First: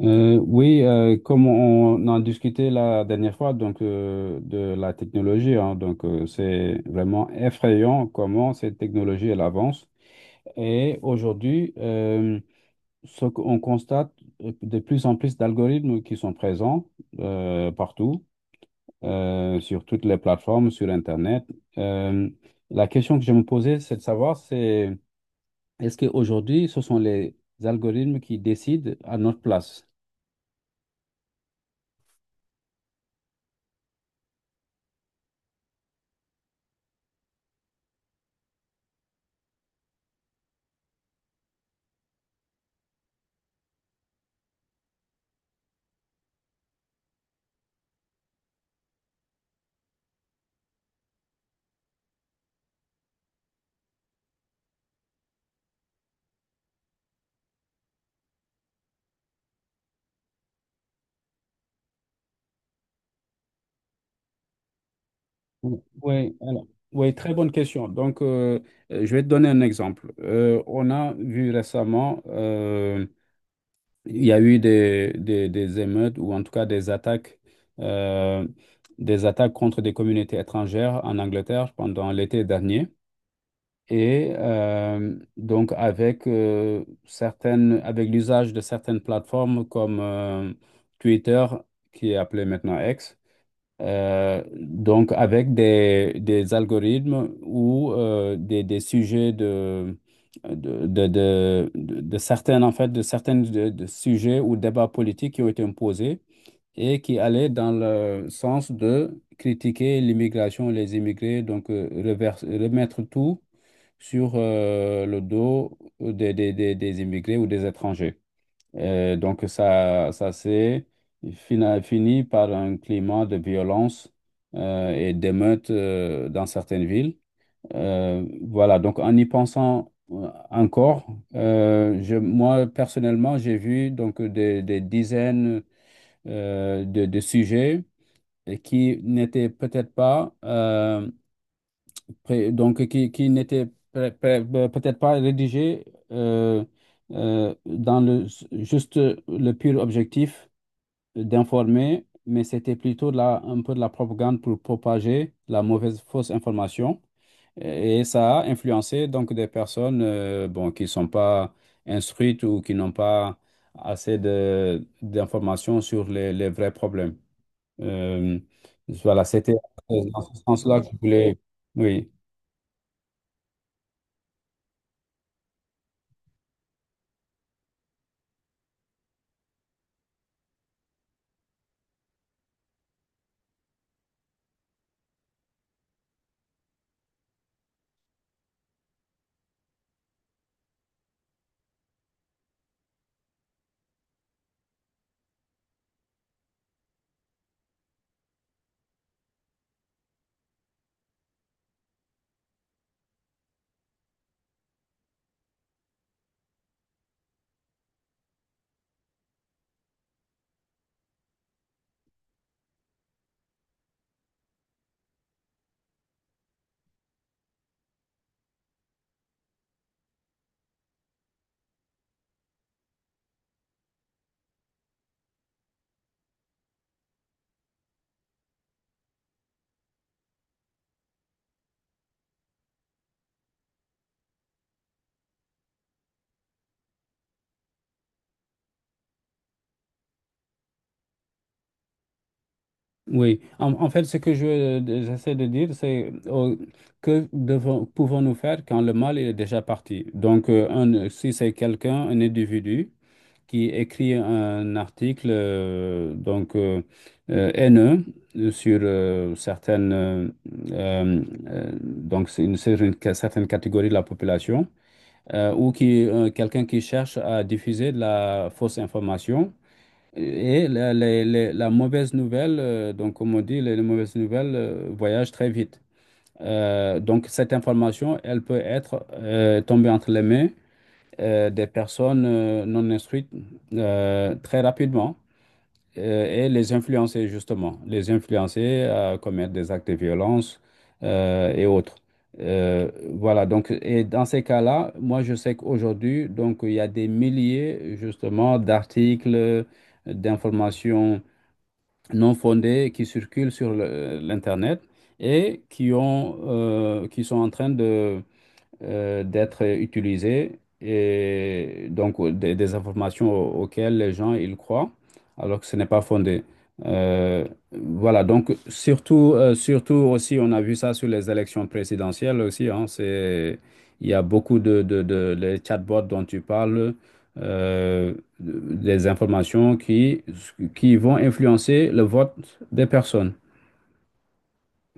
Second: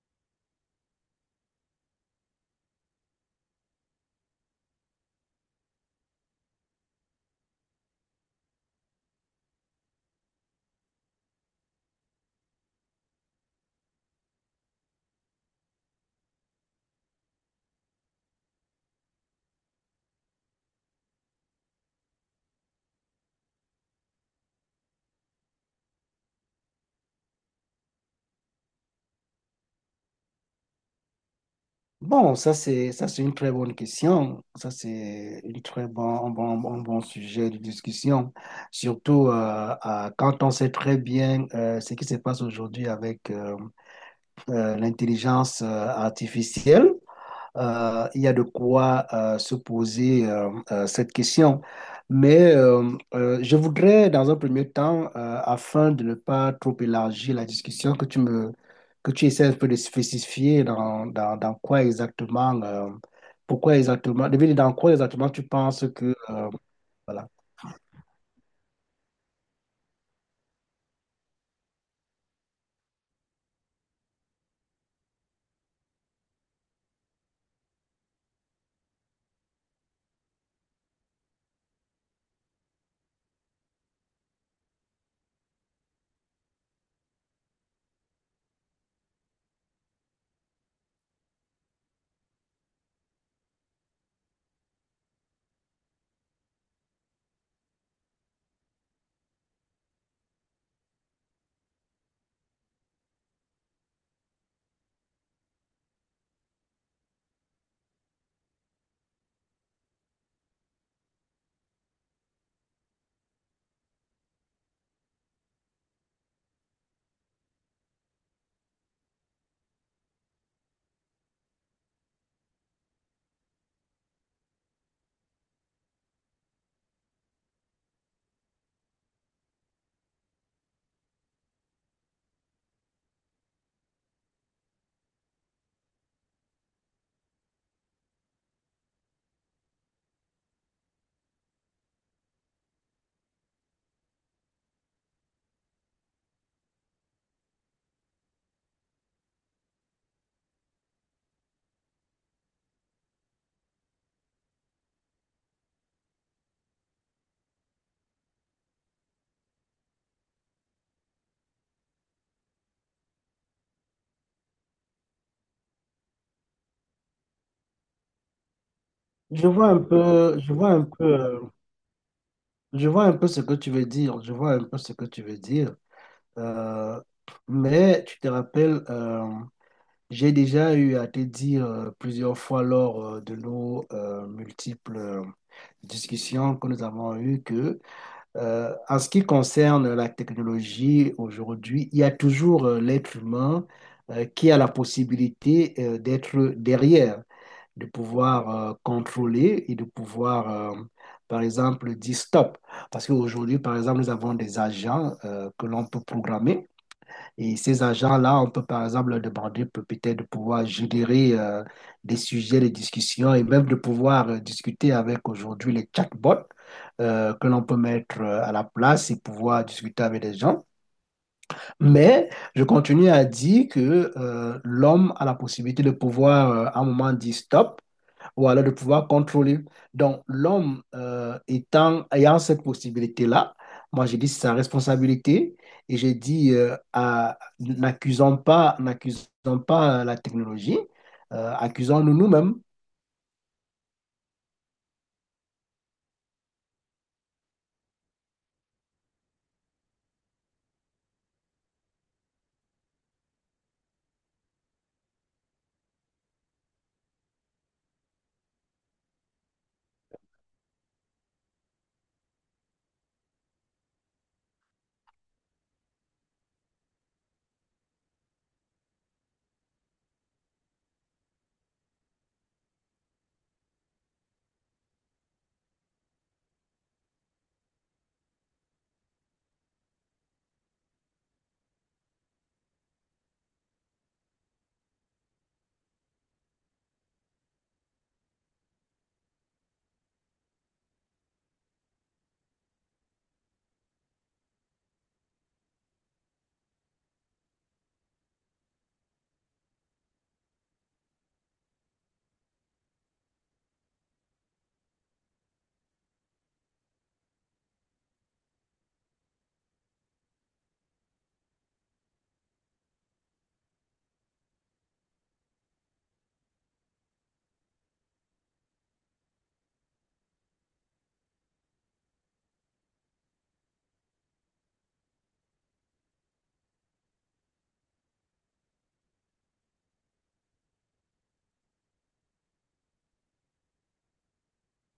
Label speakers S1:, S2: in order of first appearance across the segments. S1: Oui, comme on en discutait la dernière fois, donc de la technologie, hein, donc c'est vraiment effrayant comment cette technologie elle avance. Et aujourd'hui, ce qu'on constate, de plus en plus d'algorithmes qui sont présents partout, sur toutes les plateformes, sur Internet. Euh, la question que je me posais, c'est de savoir, c'est est-ce qu'aujourd'hui, ce sont les algorithmes qui décident à notre place?
S2: Bon, ça c'est une très bonne question. Ça c'est une très bon un bon un bon sujet de discussion. Surtout quand on sait très bien ce qui se passe aujourd'hui avec l'intelligence artificielle. Il y a de quoi se poser cette question. Mais je voudrais, dans un premier temps, afin de ne pas trop élargir la discussion, que tu essaies un peu de spécifier dans quoi exactement, pourquoi exactement, de dire dans quoi exactement tu penses que,
S1: Oui, alors, oui,
S2: voilà.
S1: très bonne question. Donc, je vais te donner un exemple. On a vu récemment, il y a eu des émeutes ou en tout cas euh, des attaques contre des communautés étrangères en Angleterre pendant l'été dernier. Et donc, avec certaines, avec l'usage de certaines plateformes comme Twitter, qui est appelé maintenant X. Donc, avec des algorithmes ou des sujets de certaines, en fait, de certains de sujets ou débats politiques qui ont été imposés et qui allaient dans le sens de critiquer l'immigration, les immigrés, donc remettre tout sur le dos des immigrés ou des étrangers. Et donc, ça, fini par un climat de violence et d'émeutes dans certaines villes. Voilà, donc en y pensant encore, moi personnellement, j'ai vu donc des dizaines de sujets et qui n'étaient peut-être pas donc qui, qui n'étaient peut-être pas rédigés euh, dans le juste le pur objectif d'informer, mais c'était plutôt de la, un peu de la propagande pour propager la mauvaise, fausse information. Et ça a influencé donc des personnes bon, qui ne sont pas instruites ou qui n'ont pas assez d'informations sur les vrais problèmes. Euh, voilà,
S2: Je
S1: c'était
S2: vois un
S1: dans
S2: peu,
S1: ce
S2: je vois
S1: sens-là
S2: un
S1: que je
S2: peu,
S1: voulais.
S2: euh,
S1: Oui.
S2: je vois un peu ce que tu veux dire. Je vois un peu ce que tu veux dire. Euh, mais tu te rappelles, j'ai déjà eu à te dire plusieurs fois lors de nos multiples discussions que nous avons eues que, en ce qui concerne la technologie aujourd'hui, il y a toujours l'être humain qui a la possibilité d'être derrière de pouvoir contrôler et de pouvoir, par exemple, dire stop. Parce qu'aujourd'hui, par exemple, nous avons des agents que l'on peut programmer. Et ces agents-là, on peut, par exemple, leur demander peut-être de pouvoir générer des sujets de discussion et même de pouvoir discuter avec aujourd'hui les chatbots que l'on peut mettre à la place et pouvoir discuter avec les gens. Mais je continue à dire que l'homme a la possibilité de pouvoir, à un moment, dire stop ou alors de pouvoir contrôler. Donc, l'homme étant, ayant cette possibilité-là, moi, j'ai dit c'est sa responsabilité et j'ai dit n'accusons pas la technologie, accusons-nous nous-mêmes.
S1: Oui, en fait, ce que j'essaie de dire, c'est que pouvons-nous faire quand le mal est déjà parti? Donc, si c'est quelqu'un, un individu qui écrit un article haineux sur certaines euh, donc c'est une, sur une certaine catégorie de la population ou qui quelqu'un qui cherche à diffuser de la fausse information. Et la mauvaise nouvelle, donc comme on dit, les mauvaises nouvelles voyagent très vite. Donc cette information, elle peut être tombée entre les mains des personnes non instruites très rapidement et les influencer justement, les influencer à commettre des actes de violence et autres. Voilà, donc, et dans ces cas-là, moi je sais qu'aujourd'hui, donc, il y a des milliers justement d'articles, d'informations non fondées qui circulent sur l'Internet et qui sont en train de, d'être utilisées et donc des informations auxquelles les gens ils croient alors que ce n'est pas fondé. Euh, voilà, donc surtout, surtout aussi, on a vu ça sur les élections présidentielles aussi, hein, c'est, il y a beaucoup de les chatbots dont tu parles, euh, des informations qui vont influencer le vote des personnes.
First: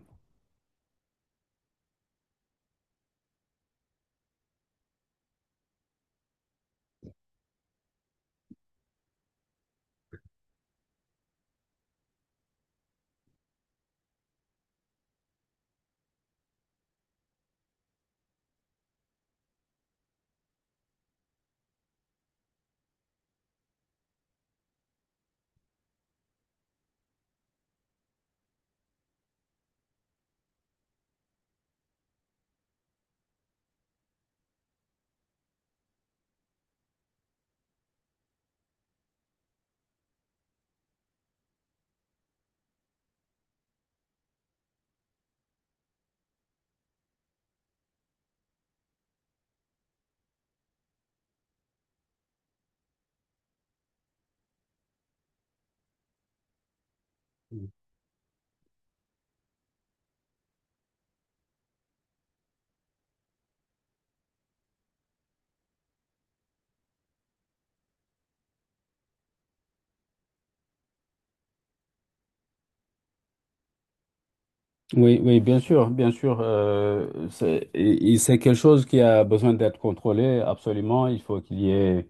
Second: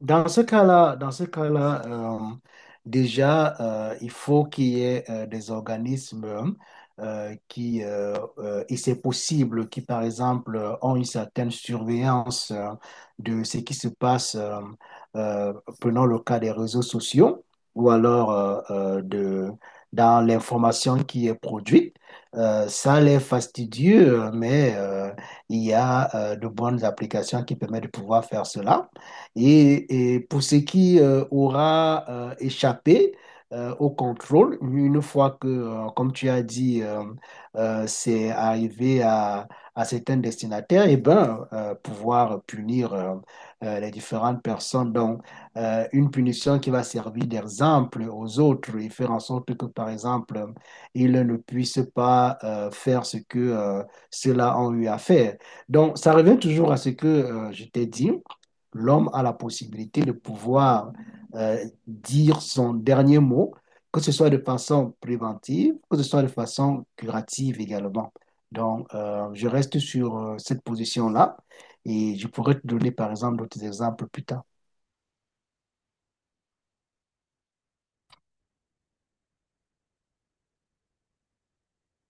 S2: Dans ce cas-là, déjà, il faut qu'il y ait des organismes et c'est possible, qui, par exemple, ont une certaine surveillance de ce qui se passe, euh, prenons le cas des réseaux sociaux, ou alors euh, de, dans l'information qui est produite. Ça l'est fastidieux, mais il y a de bonnes applications qui permettent de pouvoir faire cela. Et pour ce qui aura échappé au contrôle, une fois que, comme tu as dit, c'est arrivé à certains destinataires, et ben, pouvoir punir les différentes personnes. Donc, une punition qui va servir d'exemple aux autres et faire en sorte que, par exemple, ils ne puissent pas faire ce que ceux-là ont eu à faire. Donc, ça revient toujours à ce que je t'ai dit l'homme a la possibilité de pouvoir dire son dernier mot, que ce soit de façon préventive, que ce soit de façon curative également. Donc, je reste sur cette position-là et je pourrais te donner, par exemple, d'autres exemples plus tard.
S1: Oui, oui, bien sûr, bien sûr. Et c'est quelque chose qui a besoin d'être contrôlé, absolument. Il faut qu'il y ait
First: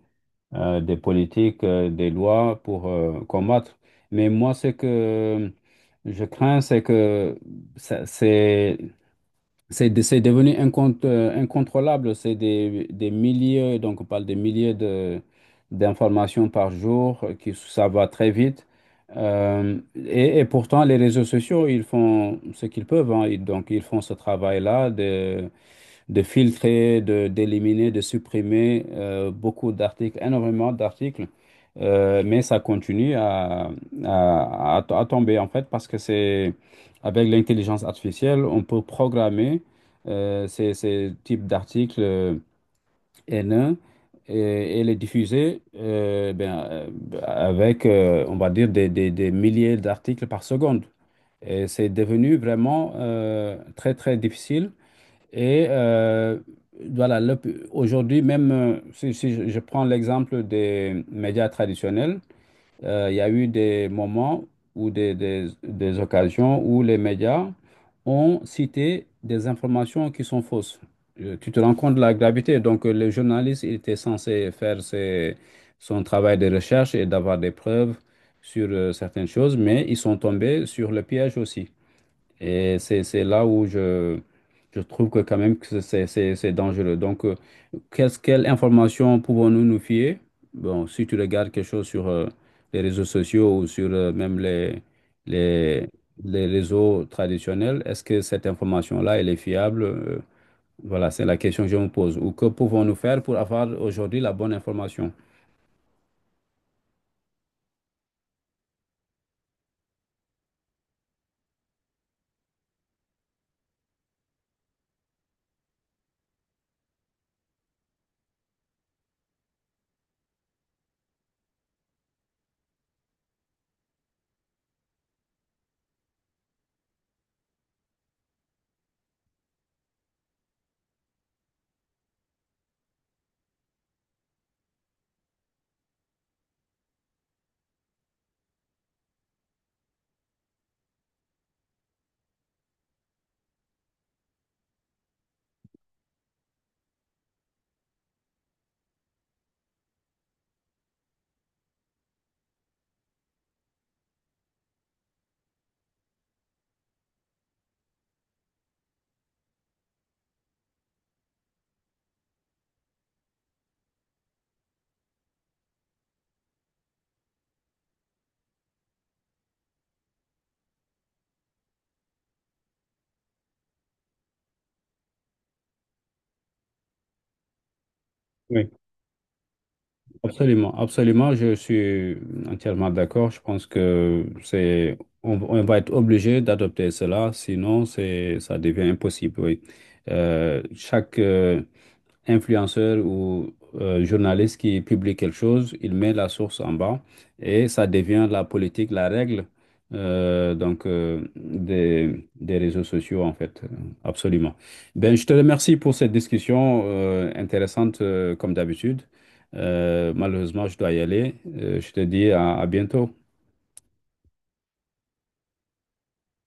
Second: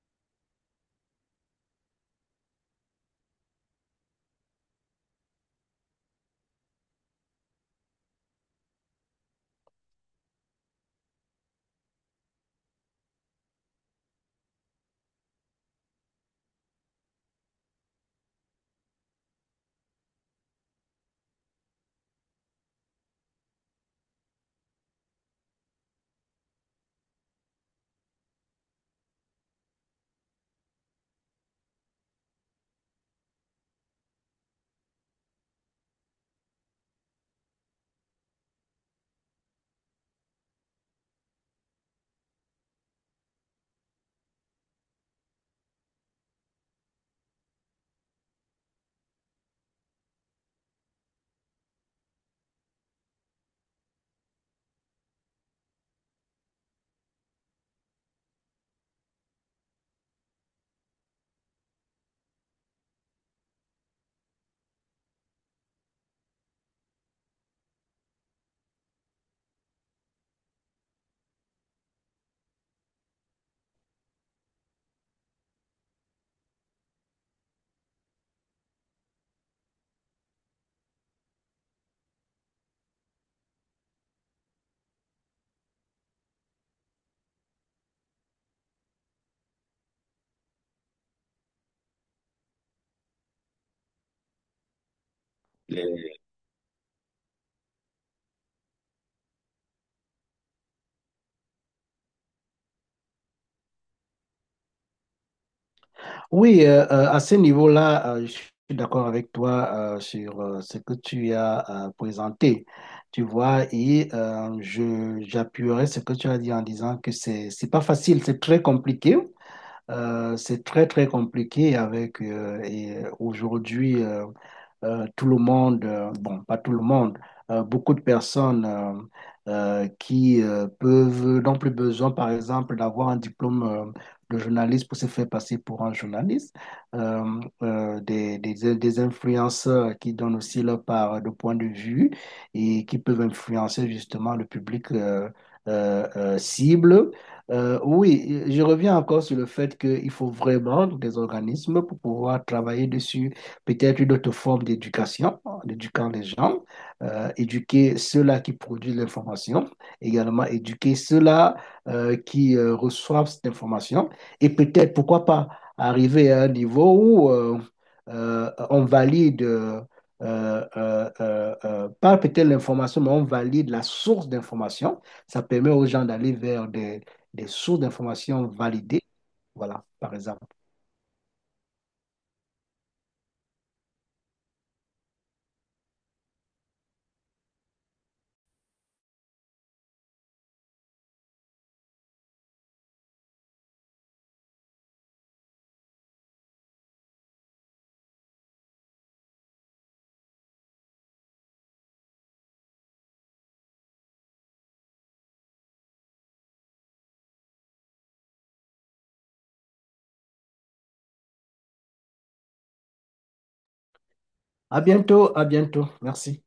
S1: des politiques, des lois pour combattre. Mais moi, ce que je crains, c'est que ça- c'est c'est devenu incontrôlable. Des milliers, donc on parle des milliers d'informations par jour, qui, ça va très vite. Euh, et pourtant, les réseaux sociaux, ils font ce qu'ils peuvent, hein. Donc, ils font ce travail-là de filtrer, d'éliminer, de supprimer beaucoup d'articles, énormément d'articles. Mais ça continue à tomber en fait parce que c'est avec l'intelligence artificielle, on peut programmer ces types d'articles haineux et les diffuser on va dire, des milliers d'articles par seconde. Et c'est devenu vraiment très, très difficile et voilà, aujourd'hui même, si je prends l'exemple des médias traditionnels, il y a eu des moments ou des occasions où les médias ont cité des informations qui sont fausses. Tu te rends compte de la gravité. Donc, le journaliste il était censé faire son travail de recherche et d'avoir des preuves sur certaines choses, mais ils sont tombés sur le piège aussi. Et c'est là où je trouve que quand même que c'est dangereux. Donc, quelle information pouvons-nous nous fier? Bon, si tu regardes quelque chose sur les réseaux sociaux ou sur même les, les réseaux traditionnels, est-ce que cette information-là, elle est fiable? Voilà, c'est la question que je me pose. Ou que pouvons-nous faire pour avoir aujourd'hui la bonne information?
S2: Oui, à ce niveau-là, je suis d'accord avec toi sur ce que tu as présenté. Tu vois, et je j'appuierai ce que tu as dit en disant que c'est pas facile, c'est très compliqué. C'est très très compliqué avec aujourd'hui. Tout le monde, bon, pas tout le monde, beaucoup de personnes qui peuvent, n'ont plus besoin, par exemple, d'avoir un diplôme de journaliste pour se faire passer pour un journaliste. Des influenceurs qui donnent aussi leur part de point de vue et qui peuvent influencer justement le public cible. Oui, je reviens encore sur le fait qu'il faut vraiment des organismes pour pouvoir travailler dessus peut-être une autre forme d'éducation, en les gens, éduquer ceux-là qui produisent l'information, également éduquer ceux-là qui reçoivent cette information, et peut-être, pourquoi pas, arriver à un niveau où on valide, euh, pas peut-être l'information, mais on valide la source d'information. Ça permet aux gens d'aller vers des sources d'information
S1: Oui.
S2: validées. Voilà, par exemple.
S1: Absolument, absolument, je suis entièrement d'accord. Je pense que c'est, on va être obligé d'adopter cela, sinon c'est, ça devient impossible. Oui. Euh, chaque, euh, Influenceur ou journaliste qui publie quelque chose, il met la source en bas et ça devient la politique, la règle donc des réseaux sociaux en fait, absolument. Ben, je te remercie pour cette discussion intéressante comme d'habitude. Malheureusement, je dois y aller. Je te dis à bientôt.
S2: À bientôt, à bientôt. Merci.